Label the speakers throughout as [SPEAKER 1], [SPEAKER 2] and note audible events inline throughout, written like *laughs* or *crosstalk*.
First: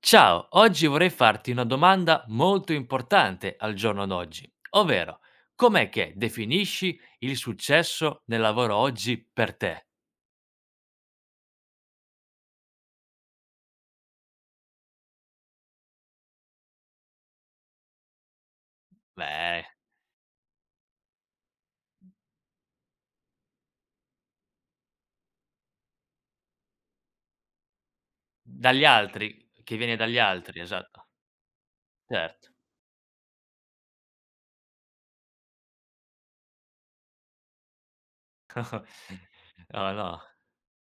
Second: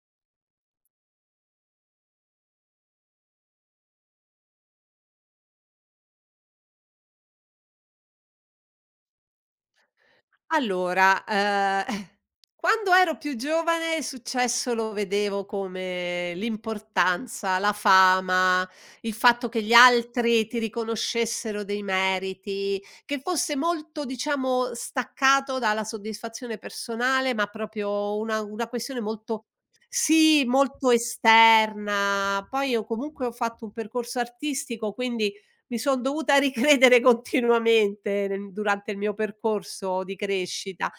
[SPEAKER 1] Ciao, oggi vorrei farti una domanda molto importante al giorno d'oggi, ovvero com'è che definisci il successo nel lavoro oggi per te?
[SPEAKER 2] Allora, *laughs* quando ero più giovane il successo lo vedevo come l'importanza, la fama, il fatto che
[SPEAKER 1] Beh,
[SPEAKER 2] gli altri ti riconoscessero dei meriti, che fosse molto, diciamo, staccato dalla soddisfazione personale, ma proprio una
[SPEAKER 1] dagli
[SPEAKER 2] questione molto
[SPEAKER 1] altri, che viene dagli
[SPEAKER 2] sì,
[SPEAKER 1] altri,
[SPEAKER 2] molto
[SPEAKER 1] esatto,
[SPEAKER 2] esterna.
[SPEAKER 1] certo.
[SPEAKER 2] Poi io comunque ho fatto un percorso artistico, quindi mi son dovuta ricredere *laughs* continuamente nel durante il mio
[SPEAKER 1] *laughs* No,
[SPEAKER 2] percorso di
[SPEAKER 1] no,
[SPEAKER 2] crescita.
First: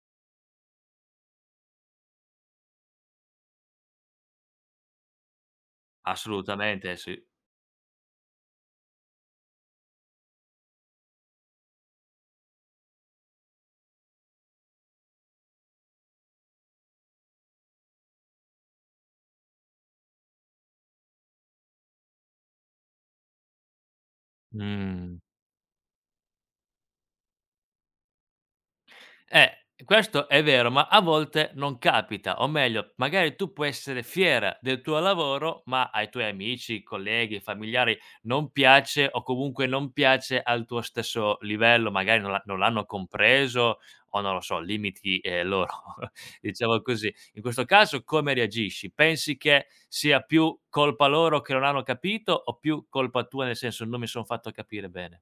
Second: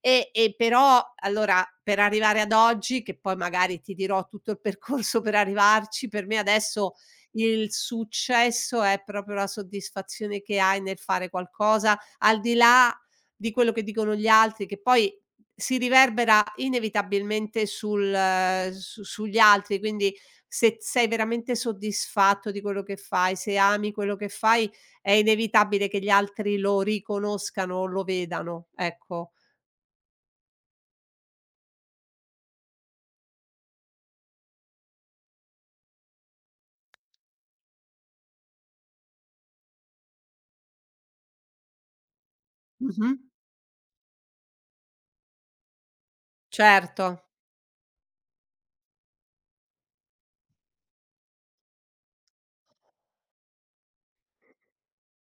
[SPEAKER 2] E però allora per arrivare ad oggi, che poi magari ti dirò tutto il percorso per arrivarci, per me adesso
[SPEAKER 1] assolutamente sì.
[SPEAKER 2] il successo è proprio la soddisfazione che hai nel fare qualcosa, al di là di quello che dicono gli altri, che poi si riverbera inevitabilmente sul su sugli altri, quindi se sei veramente soddisfatto di quello che fai, se ami quello che fai, è
[SPEAKER 1] Mh.
[SPEAKER 2] inevitabile che gli altri lo riconoscano o lo vedano, ecco.
[SPEAKER 1] Eh, questo è vero, ma a volte non capita, o meglio, magari tu puoi essere fiera del tuo lavoro, ma ai tuoi amici, colleghi, familiari non piace o comunque non piace al tuo stesso livello, magari non l'hanno
[SPEAKER 2] Mh-mh.
[SPEAKER 1] compreso o non lo so, limiti loro, *laughs* diciamo
[SPEAKER 2] Certo.
[SPEAKER 1] così. In questo caso come reagisci? Pensi che sia più colpa loro che non hanno capito o più colpa tua nel senso non mi sono fatto capire bene?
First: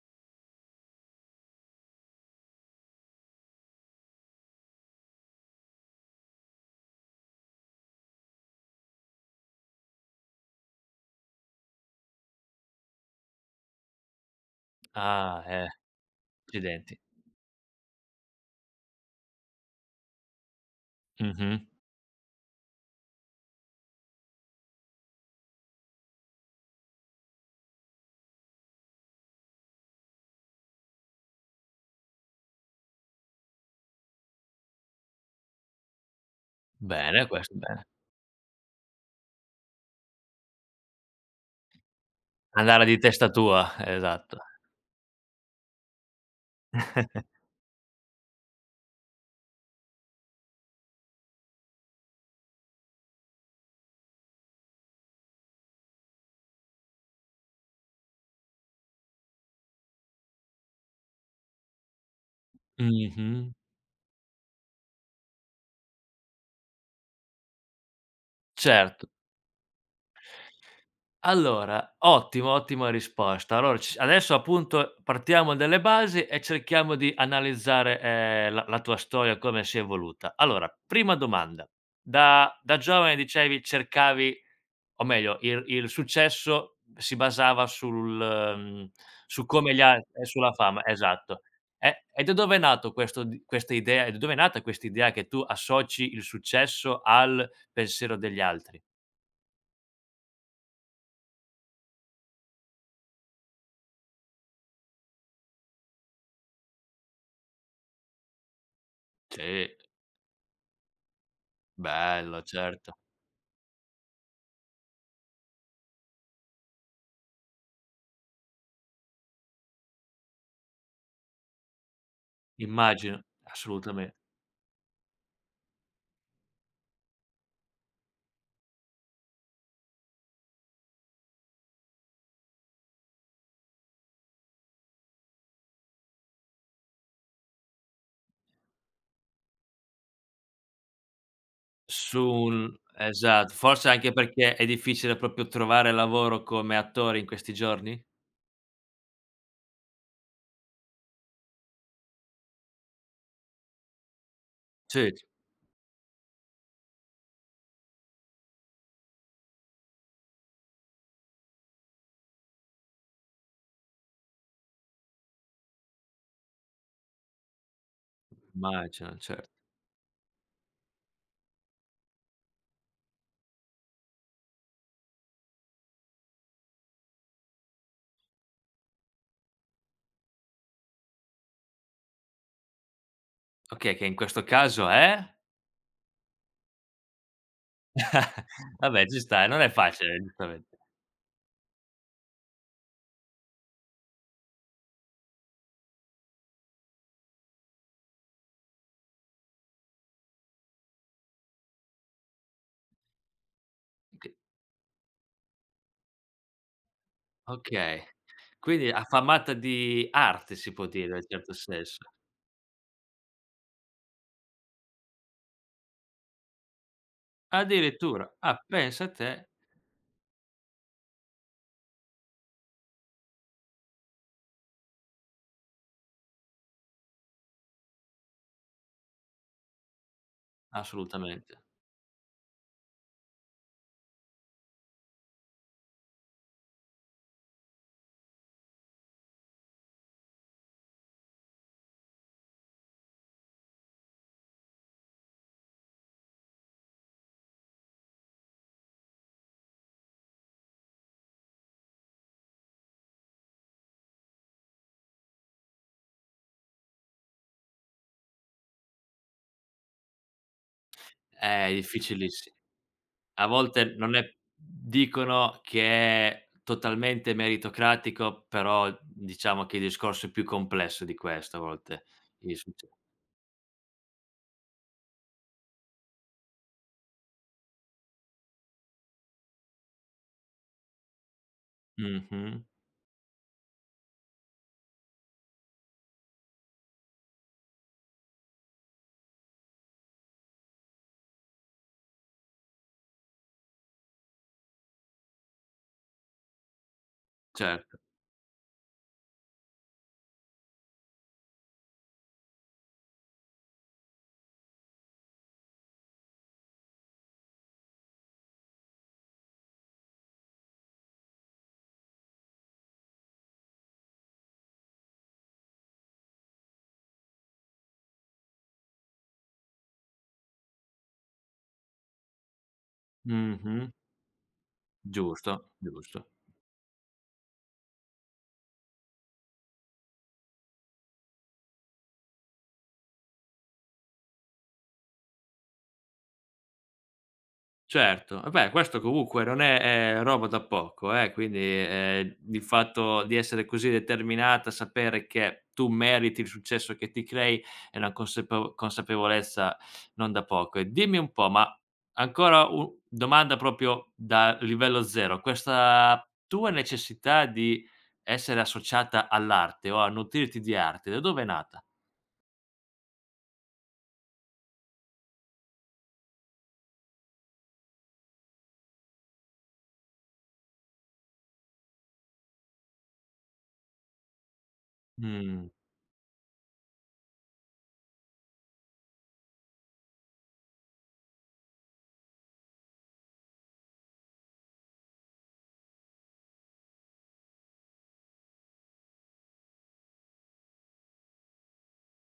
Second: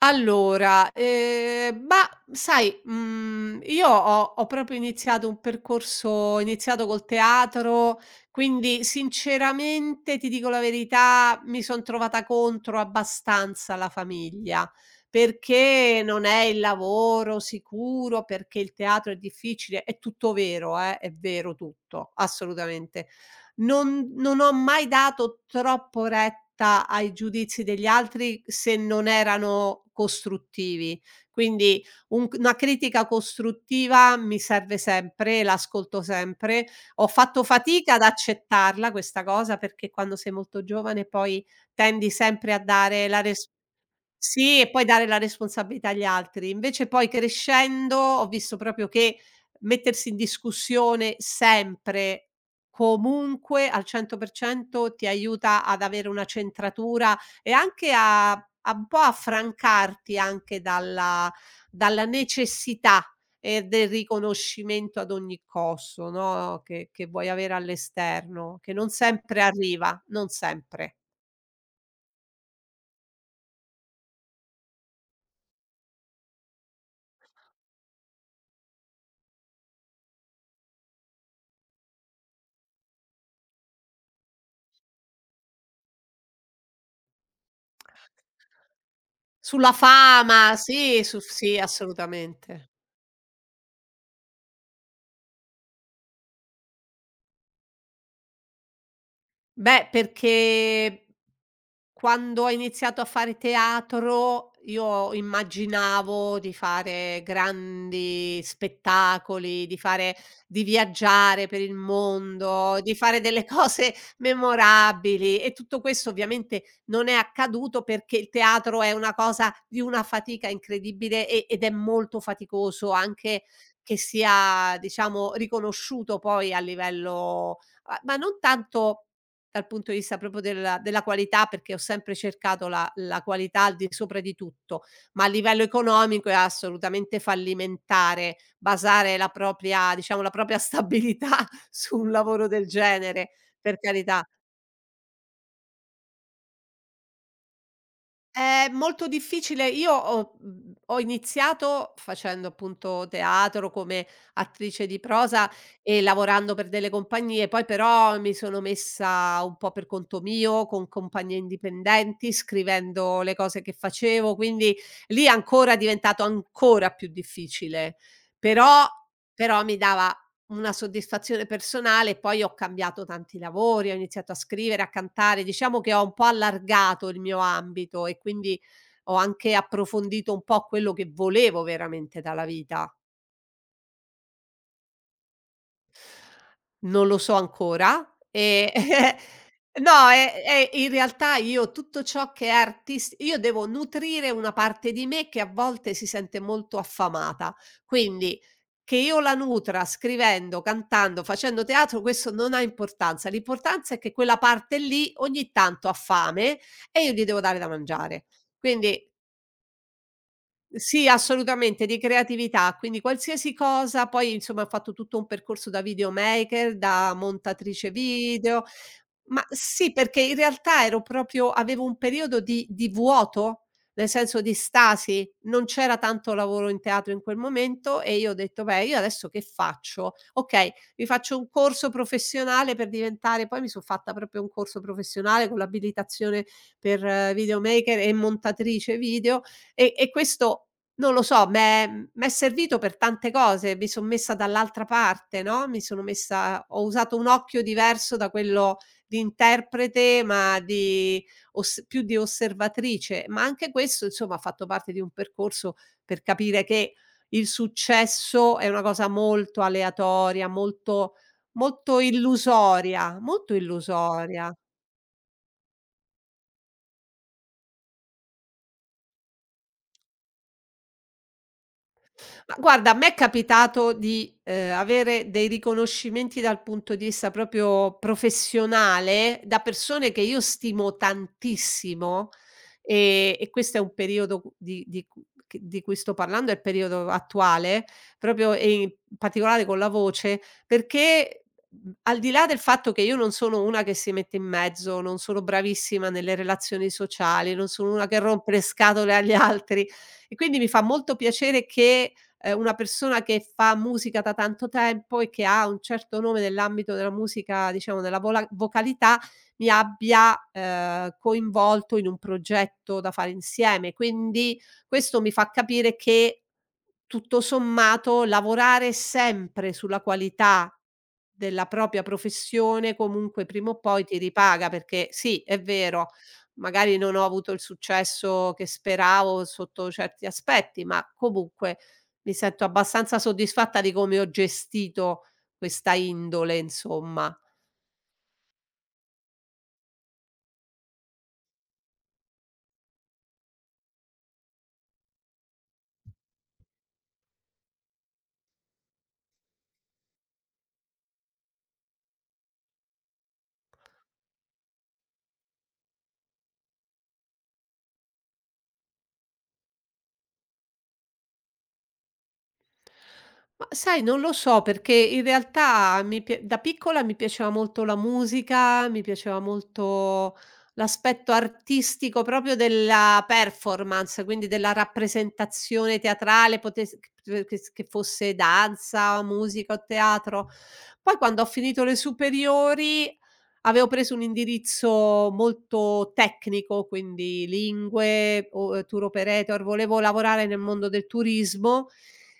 [SPEAKER 2] Allora, mah, sai, io ho proprio iniziato un percorso ho iniziato col teatro, quindi sinceramente, ti dico la verità, mi son trovata contro abbastanza la famiglia,
[SPEAKER 1] Ah,
[SPEAKER 2] perché non è il
[SPEAKER 1] accidenti.
[SPEAKER 2] lavoro sicuro, perché il teatro è difficile. È tutto vero, è vero
[SPEAKER 1] Mhm.
[SPEAKER 2] tutto, assolutamente non ho mai dato troppo retta ai giudizi degli altri se non erano costruttivi. Quindi un c una critica costruttiva mi serve sempre, l'ascolto sempre. Ho
[SPEAKER 1] Bene,
[SPEAKER 2] fatto
[SPEAKER 1] questo bene.
[SPEAKER 2] fatica ad accettarla questa cosa, perché quando sei molto giovane poi tendi sempre a
[SPEAKER 1] Andare di
[SPEAKER 2] dare la
[SPEAKER 1] testa
[SPEAKER 2] res
[SPEAKER 1] tua, esatto.
[SPEAKER 2] sì, e poi dare la responsabilità agli altri. Invece poi
[SPEAKER 1] *laughs*
[SPEAKER 2] crescendo ho visto proprio che mettersi in discussione sempre, comunque al 100% ti aiuta ad avere una centratura e anche a un po' a francarti anche dalla necessità
[SPEAKER 1] Mh-mh,
[SPEAKER 2] del riconoscimento ad ogni costo, no, che vuoi avere all'esterno, che non
[SPEAKER 1] certo.
[SPEAKER 2] sempre arriva, non sempre.
[SPEAKER 1] Allora, ottimo, ottima risposta. Allora c adesso appunto partiamo dalle basi e cerchiamo di analizzare, la tua storia come si è evoluta. Allora, prima domanda: da giovane dicevi cercavi. O meglio, il successo si basava sul su
[SPEAKER 2] Sulla
[SPEAKER 1] come gli al e sulla
[SPEAKER 2] fama,
[SPEAKER 1] fama,
[SPEAKER 2] sì, su
[SPEAKER 1] esatto.
[SPEAKER 2] sì,
[SPEAKER 1] E da dove è
[SPEAKER 2] assolutamente.
[SPEAKER 1] nato questo d questa idea e da dove è nata questa idea che tu associ il successo al pensiero degli altri?
[SPEAKER 2] Beh, perché quando ho iniziato a fare teatro, io immaginavo di fare grandi spettacoli,
[SPEAKER 1] Sì,
[SPEAKER 2] di viaggiare per il
[SPEAKER 1] bello,
[SPEAKER 2] mondo,
[SPEAKER 1] certo.
[SPEAKER 2] di fare delle *laughs* cose memorabili e tutto questo ovviamente non è accaduto perché il teatro è una cosa di una fatica incredibile ed è molto faticoso
[SPEAKER 1] Immagino,
[SPEAKER 2] anche che
[SPEAKER 1] assolutame.
[SPEAKER 2] sia, diciamo, riconosciuto poi a livello a ma non tanto dal punto di vista proprio della qualità, perché ho sempre cercato la qualità al di sopra di tutto, ma a livello economico è assolutamente fallimentare basare la propria diciamo, la propria stabilità *laughs* su un
[SPEAKER 1] Su
[SPEAKER 2] lavoro del
[SPEAKER 1] un
[SPEAKER 2] genere,
[SPEAKER 1] esatto,
[SPEAKER 2] per
[SPEAKER 1] forse anche
[SPEAKER 2] carità.
[SPEAKER 1] perché è difficile proprio trovare lavoro come attore in questi giorni?
[SPEAKER 2] È molto difficile. Io ho iniziato facendo appunto teatro come attrice di
[SPEAKER 1] Sì,
[SPEAKER 2] prosa e lavorando per delle compagnie, poi però mi sono messa un po' per conto mio, con compagnie indipendenti, scrivendo le cose che facevo, quindi lì ancora è diventato ancora più difficile. Però
[SPEAKER 1] immagino, certo.
[SPEAKER 2] però mi dava una soddisfazione personale, poi ho cambiato tanti lavori, ho iniziato a scrivere, a cantare, diciamo che ho un po' allargato il mio ambito e quindi ho anche approfondito un po' quello che volevo veramente dalla vita.
[SPEAKER 1] Okay, che in questo caso è?
[SPEAKER 2] Non lo so ancora,
[SPEAKER 1] *laughs* Vabbè
[SPEAKER 2] *laughs*
[SPEAKER 1] ci sta, non è
[SPEAKER 2] no,
[SPEAKER 1] facile
[SPEAKER 2] e
[SPEAKER 1] giustamente.
[SPEAKER 2] e in realtà io tutto ciò che è artis io devo nutrire una parte di me che a volte si sente molto affamata. Quindi che io la nutra scrivendo, cantando, facendo teatro, questo non ha importanza. L'importanza è che
[SPEAKER 1] Che
[SPEAKER 2] quella parte lì ogni tanto ha fame e io gli devo dare da
[SPEAKER 1] okay,
[SPEAKER 2] mangiare.
[SPEAKER 1] quindi
[SPEAKER 2] Quindi
[SPEAKER 1] affamata di arte si può dire
[SPEAKER 2] sì,
[SPEAKER 1] in un certo
[SPEAKER 2] assolutamente, di
[SPEAKER 1] senso.
[SPEAKER 2] creatività, quindi qualsiasi cosa, poi insomma ho fatto tutto un percorso da videomaker, da montatrice
[SPEAKER 1] Addirittura, ah
[SPEAKER 2] video,
[SPEAKER 1] pensa a te,
[SPEAKER 2] ma sì, perché in realtà ero proprio avevo un periodo di vuoto, nel senso di stasi, non c'era tanto lavoro in teatro in quel momento e io ho detto: "Beh, io adesso che faccio? Okay, mi faccio un
[SPEAKER 1] assolutamente.
[SPEAKER 2] corso professionale per diventare". Poi mi son fatta proprio un corso professionale con l'abilitazione per videomaker e montatrice video e questo non lo so, m'è servito per tante cose, mi son messa dall'altra parte, no, mi sono messa ho usato un occhio diverso da quello di interprete, ma di os più di osservatrice, ma anche questo insomma ha fatto parte di un percorso per capire che il successo è una cosa molto aleatoria, molto
[SPEAKER 1] È
[SPEAKER 2] molto
[SPEAKER 1] difficilissimo.
[SPEAKER 2] illusoria,
[SPEAKER 1] A
[SPEAKER 2] molto
[SPEAKER 1] volte non è,
[SPEAKER 2] illusoria.
[SPEAKER 1] dicono che è totalmente meritocratico, però diciamo che il discorso è più complesso di questo a volte.
[SPEAKER 2] Ma
[SPEAKER 1] Il succe
[SPEAKER 2] guarda, a me è capitato di, avere dei riconoscimenti dal punto di vista proprio professionale da persone che io stimo tantissimo,
[SPEAKER 1] mh-mh,
[SPEAKER 2] e questo è un periodo cu di cu che di cui sto parlando, è il periodo attuale, proprio e in particolare con la voce, perché, al di là del fatto che io non sono una che si mette in mezzo, non sono bravissima nelle relazioni sociali, non sono
[SPEAKER 1] certo.
[SPEAKER 2] una che rompe le scatole agli altri e quindi mi fa molto piacere che, una persona che fa musica da tanto tempo e che ha un certo nome nell'ambito della musica, diciamo della vola vocalità, mi abbia, coinvolto in un progetto da fare insieme. Quindi questo mi fa capire che, tutto sommato, lavorare sempre sulla qualità della propria professione comunque prima o
[SPEAKER 1] Mh-mh,
[SPEAKER 2] poi ti ripaga, perché sì, è
[SPEAKER 1] giusto,
[SPEAKER 2] vero,
[SPEAKER 1] giusto.
[SPEAKER 2] magari non ho avuto il successo che speravo sotto certi aspetti, ma comunque mi sento abbastanza soddisfatta di come ho gestito questa indole, insomma.
[SPEAKER 1] Certo, vabbè questo comunque non è, è roba da poco quindi, il fatto di essere così determinata, sapere che tu meriti il successo che ti crei è una consapevolezza non da poco. E dimmi un po', ma ancora u domanda proprio da livello 0, questa tua necessità di essere associata all'arte o a nutrirti di arte, da dove è nata?
[SPEAKER 2] Ma sai, non lo so perché in realtà mi pia da piccola mi piaceva molto la musica, mi piaceva molto l'aspetto artistico proprio della performance, quindi della
[SPEAKER 1] Mh,
[SPEAKER 2] rappresentazione teatrale, potes che s che fosse danza, musica o teatro. Poi quando ho finito le superiori avevo preso un indirizzo molto tecnico, quindi lingue o tour operator, volevo lavorare nel mondo del turismo,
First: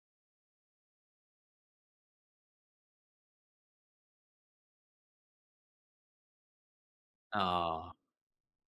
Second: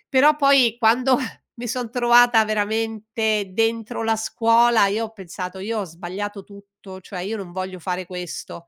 [SPEAKER 2] però poi quando *laughs* mi son trovata veramente dentro la scuola, io ho pensato: "Io ho sbagliato tutto, cioè io non voglio
[SPEAKER 1] oh.
[SPEAKER 2] fare questo,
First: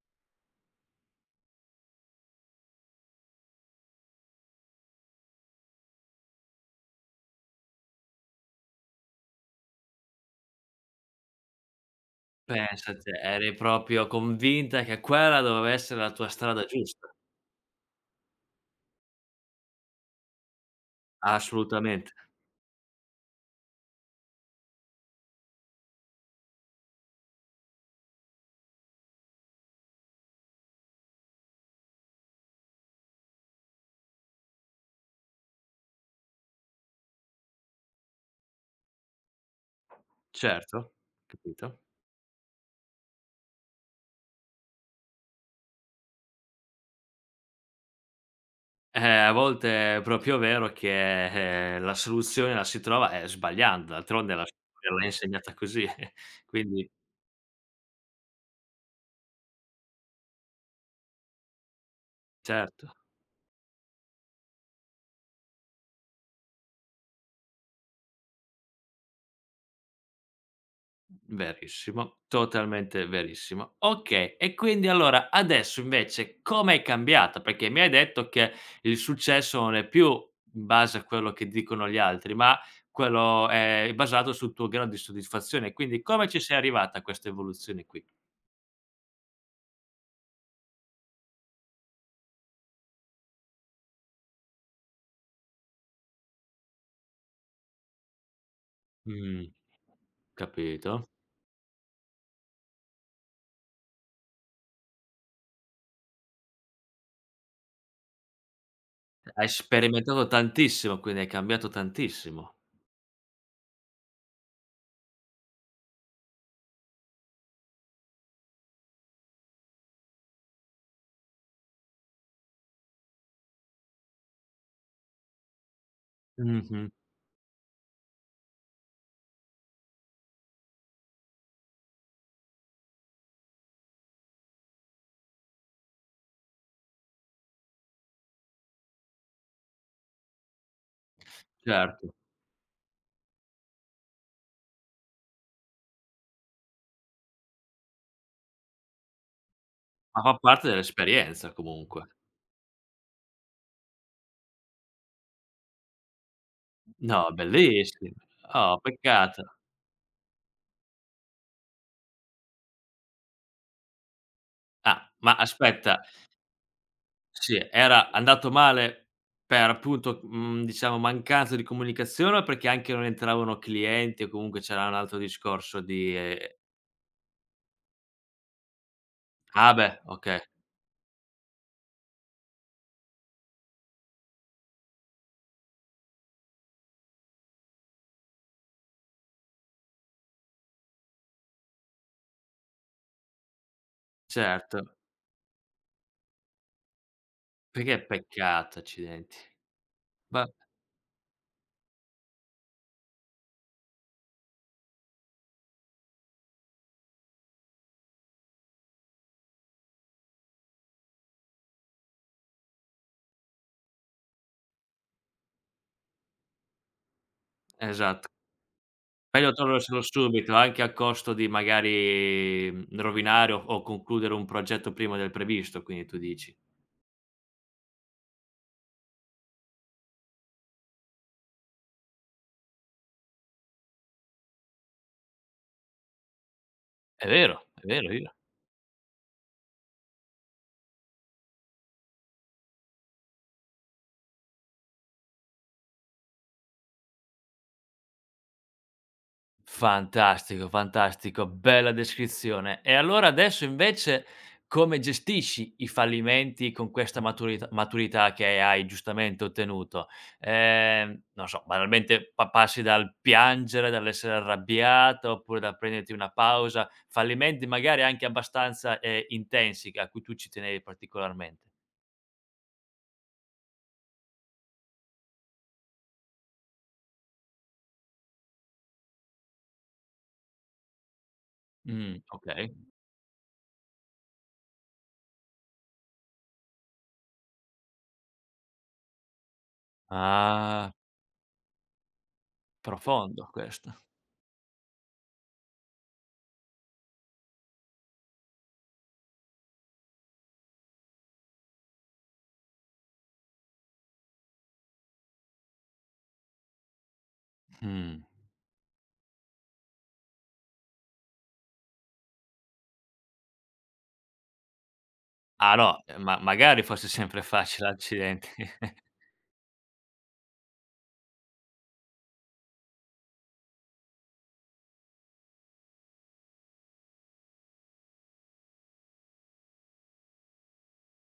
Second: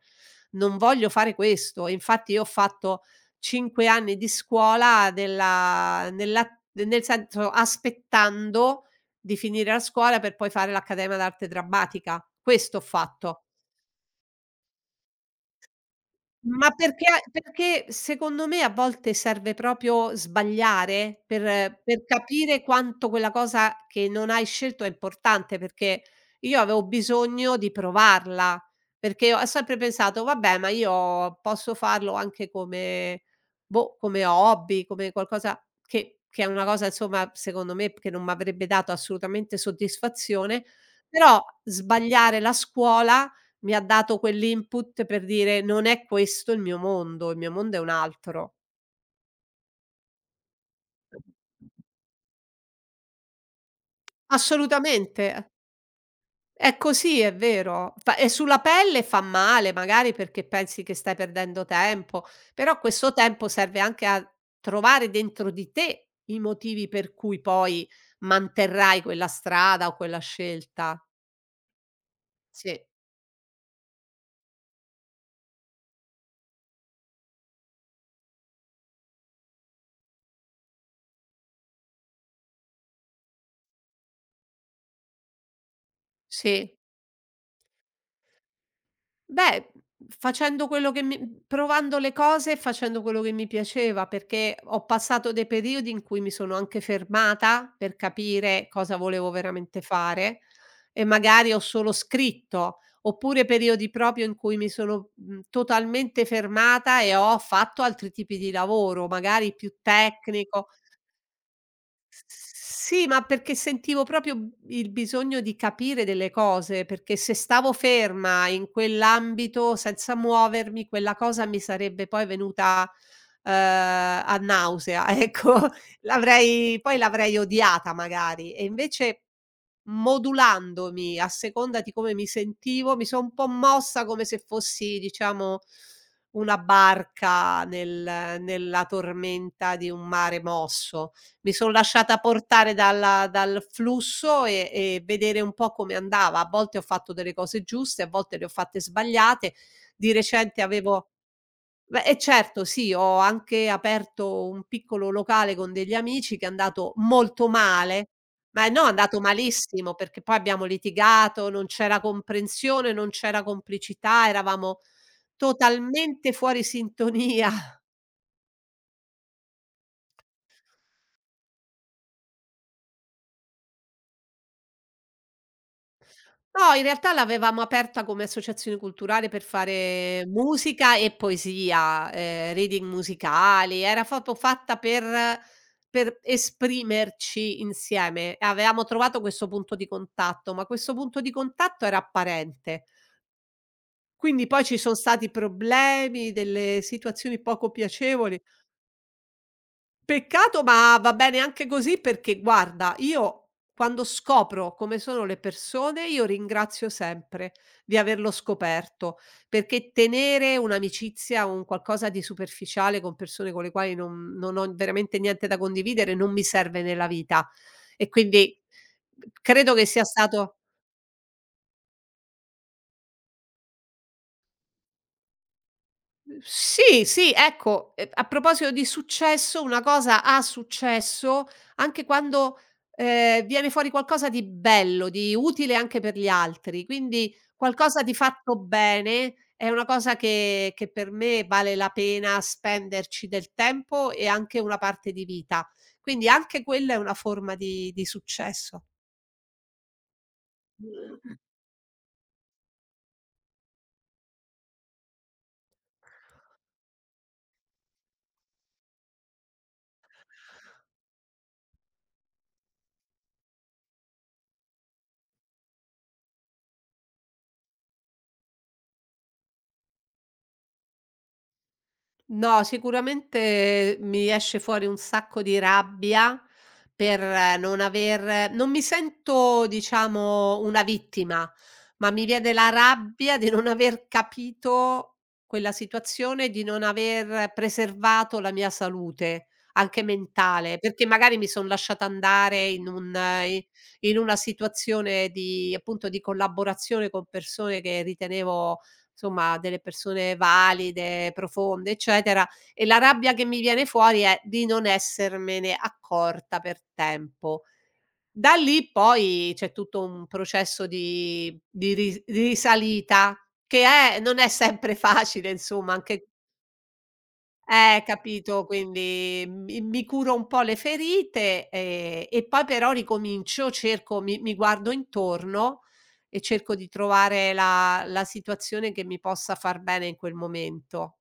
[SPEAKER 2] non voglio fare questo". E infatti io ho fatto 5 anni di scuola della nella nel senso aspettando di finire la scuola per poi fare l'accademia d'arte drammatica. Questo ho
[SPEAKER 1] Pensa te,
[SPEAKER 2] fatto.
[SPEAKER 1] eri proprio convinta che quella doveva essere la tua strada
[SPEAKER 2] Ma perché
[SPEAKER 1] giusta.
[SPEAKER 2] a perché secondo me a volte serve proprio sbagliare per
[SPEAKER 1] Assolutamente,
[SPEAKER 2] capire quanto quella cosa che non hai scelto è importante, perché io avevo bisogno di provarla, perché ho sempre pensato: "Vabbè, ma io posso farlo anche come boh, come hobby, come qualcosa", che è una cosa insomma, secondo me, che non m'avrebbe dato assolutamente soddisfazione,
[SPEAKER 1] certo,
[SPEAKER 2] però
[SPEAKER 1] capito.
[SPEAKER 2] sbagliare la scuola mi ha dato quell'input per dire: "Non è questo il mio mondo è un altro".
[SPEAKER 1] A volte è proprio vero che, la soluzione la si trova, sbagliando, d'altronde la storia l'ha
[SPEAKER 2] Assolutamente,
[SPEAKER 1] insegnata così, *laughs*
[SPEAKER 2] è
[SPEAKER 1] quindi
[SPEAKER 2] così, è vero. Fa e Sulla pelle fa male, magari perché pensi che stai perdendo tempo, però
[SPEAKER 1] certo.
[SPEAKER 2] questo tempo serve anche a trovare dentro di te i motivi per cui poi manterrai quella strada o quella scelta.
[SPEAKER 1] Verissimo,
[SPEAKER 2] Sì,
[SPEAKER 1] totalmente verissimo. Okay, e quindi allora adesso invece com'è cambiata? Perché mi hai detto che il successo non è più in base a quello che dicono gli altri, ma quello è basato sul tuo grado di soddisfazione. Quindi come ci sei
[SPEAKER 2] sì.
[SPEAKER 1] arrivata a questa evoluzione qui?
[SPEAKER 2] Beh, facendo quello che mi provando le cose e facendo quello che mi piaceva, perché ho passato dei periodi in cui mi sono anche fermata per capire cosa volevo
[SPEAKER 1] Mh,
[SPEAKER 2] veramente fare e
[SPEAKER 1] capito.
[SPEAKER 2] magari ho solo scritto, oppure periodi proprio in cui mi sono, totalmente fermata e ho fatto altri tipi di lavoro,
[SPEAKER 1] Hai
[SPEAKER 2] magari più
[SPEAKER 1] sperimentato
[SPEAKER 2] tecnico.
[SPEAKER 1] tantissimo, quindi hai cambiato tantissimo.
[SPEAKER 2] Sì, ma perché sentivo proprio b il bisogno di capire delle cose, perché se stavo ferma in quell'ambito senza muovermi, quella cosa mi sarebbe poi venuta, a nausea, *laughs* ecco.
[SPEAKER 1] Mh-mh,
[SPEAKER 2] L'avrei odiata magari. E invece modulandomi a seconda di come mi sentivo, mi son un po' mossa come se fossi, diciamo, una barca nella tormenta di un mare mosso. Mi son
[SPEAKER 1] certo,
[SPEAKER 2] lasciata portare dal flusso e vedere un po' come andava. A volte ho fatto delle cose giuste, a volte le ho fatte sbagliate. Di
[SPEAKER 1] ma fa
[SPEAKER 2] recente
[SPEAKER 1] parte
[SPEAKER 2] avevo
[SPEAKER 1] dell'esperienza
[SPEAKER 2] beh,
[SPEAKER 1] comunque.
[SPEAKER 2] eh certo, sì, ho anche aperto un piccolo locale con degli amici che è andato
[SPEAKER 1] No,
[SPEAKER 2] molto male,
[SPEAKER 1] bellissimo.
[SPEAKER 2] ma
[SPEAKER 1] Oh,
[SPEAKER 2] no, è andato
[SPEAKER 1] peccato.
[SPEAKER 2] malissimo perché poi abbiamo litigato, non c'era comprensione, non c'era complicità, eravamo
[SPEAKER 1] Ah, ma aspetta,
[SPEAKER 2] totalmente fuori sintonia.
[SPEAKER 1] sì, era andato male per appunto, diciamo mancanza di comunicazione o perché anche non entravano clienti o comunque c'era un altro discorso di
[SPEAKER 2] No, in realtà l'avevamo aperta come associazione culturale per
[SPEAKER 1] ah beh,
[SPEAKER 2] fare
[SPEAKER 1] okay,
[SPEAKER 2] musica e poesia, reading musicali, era fatto fatta per esprimerci insieme. Avevamo trovato questo punto di contatto, ma questo punto di contatto era apparente. Quindi poi ci son
[SPEAKER 1] certo.
[SPEAKER 2] stati problemi, delle situazioni poco
[SPEAKER 1] Perché
[SPEAKER 2] piacevoli.
[SPEAKER 1] peccato, accidenti. Va
[SPEAKER 2] Peccato, ma va bene anche così perché guarda, io quando scopro come sono le persone, io ringrazio sempre di averlo scoperto, perché tenere un'amicizia, un qualcosa di superficiale con persone con le quali non ho veramente niente da condividere, non mi serve nella vita. E
[SPEAKER 1] esatto.
[SPEAKER 2] quindi
[SPEAKER 1] Meglio
[SPEAKER 2] credo che
[SPEAKER 1] toglierselo
[SPEAKER 2] sia stato
[SPEAKER 1] subito, anche a costo di magari, rovinare o concludere un progetto prima del previsto, quindi tu
[SPEAKER 2] Mhmm,
[SPEAKER 1] dici.
[SPEAKER 2] sì, sì, ecco, a proposito di successo, una cosa ha successo anche quando, viene fuori qualcosa di bello, di utile anche per gli altri, quindi
[SPEAKER 1] È
[SPEAKER 2] qualcosa
[SPEAKER 1] vero,
[SPEAKER 2] di
[SPEAKER 1] io
[SPEAKER 2] fatto bene è una cosa che per me vale la pena spenderci del tempo e anche una parte di vita. Quindi anche quella è una forma di successo.
[SPEAKER 1] Fantastico, fantastico, bella descrizione. E allora adesso invece come gestisci i fallimenti con questa maturità che hai giustamente ottenuto? Non so, banalmente pa passi dal piangere, dall'essere arrabbiata, oppure da prenderti una pausa, fallimenti magari anche abbastanza, intensi che a cui tu ci tenevi particolarmente.
[SPEAKER 2] No, sicuramente mi esce fuori un sacco di rabbia per non mi sento diciamo una vittima, ma mi viene la
[SPEAKER 1] Okay.
[SPEAKER 2] rabbia di non aver capito quella situazione, di non aver preservato la mia salute, anche mentale,
[SPEAKER 1] Ah,
[SPEAKER 2] perché magari mi son lasciata andare in un
[SPEAKER 1] profondo
[SPEAKER 2] i
[SPEAKER 1] questo.
[SPEAKER 2] in una situazione di appunto, di collaborazione con persone che ritenevo delle persone valide, profonde, eccetera, e la rabbia che mi viene fuori è di non essermene accorta per tempo.
[SPEAKER 1] Mh.
[SPEAKER 2] Da lì poi c'è tutto un processo di risalita che è non è sempre *laughs* facile
[SPEAKER 1] Ah
[SPEAKER 2] insomma
[SPEAKER 1] no,
[SPEAKER 2] anche
[SPEAKER 1] ma magari fosse sempre facile, accidenti.
[SPEAKER 2] capito,
[SPEAKER 1] *laughs*
[SPEAKER 2] quindi mi curo un po' le ferite, e poi però ricomincio, cerco mi guardo intorno e cerco di trovare la situazione che mi possa far bene in quel momento.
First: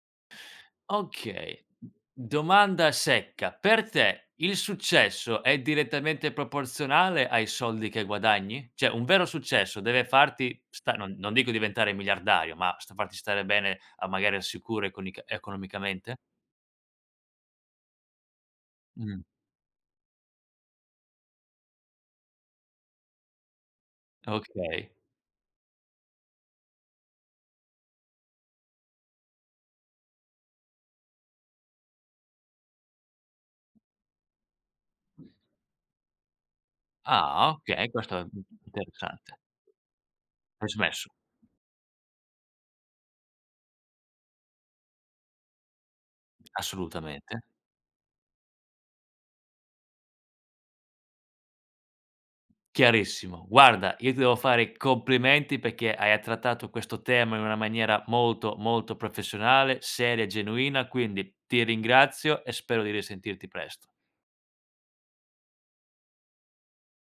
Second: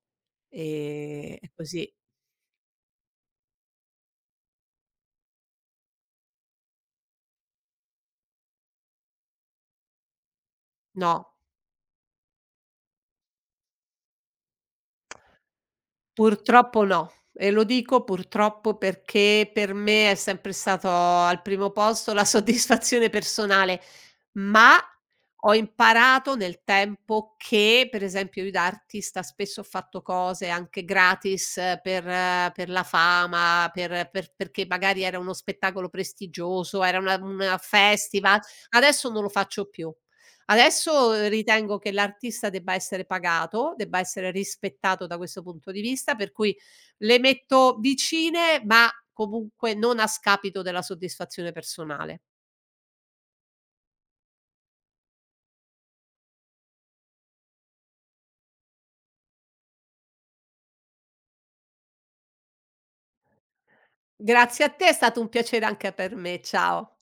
[SPEAKER 2] È
[SPEAKER 1] Okay, d
[SPEAKER 2] così.
[SPEAKER 1] domanda secca. Per te il successo è direttamente proporzionale ai soldi che guadagni? Cioè un vero successo deve farti sta non
[SPEAKER 2] No,
[SPEAKER 1] non dico diventare miliardario, ma sta farti stare bene a magari al sicuro econica economicamente?
[SPEAKER 2] purtroppo no. E lo dico purtroppo
[SPEAKER 1] Mh,
[SPEAKER 2] perché per me è sempre stato al primo posto la *laughs* soddisfazione personale. Ma
[SPEAKER 1] okay.
[SPEAKER 2] ho imparato nel tempo che, per esempio, io da artista spesso ho fatto cose anche gratis per la fama, perché magari era uno spettacolo prestigioso, era una
[SPEAKER 1] Ah,
[SPEAKER 2] un
[SPEAKER 1] okay, questo è,
[SPEAKER 2] festival. Adesso non lo
[SPEAKER 1] interessante.
[SPEAKER 2] faccio più.
[SPEAKER 1] Hai smesso?
[SPEAKER 2] Adesso ritengo che l'artista debba essere pagato, debba essere rispettato da questo punto di vista, per cui le
[SPEAKER 1] Assolutamente.
[SPEAKER 2] metto vicine, ma comunque non a scapito della soddisfazione personale.
[SPEAKER 1] Chiarissimo. Guarda, io ti devo fare i complimenti perché hai trattato questo tema in una maniera molto, molto professionale, seria e genuina, quindi ti ringrazio e spero di risentirti presto.
[SPEAKER 2] Grazie a te, è stato un piacere anche per me. Ciao.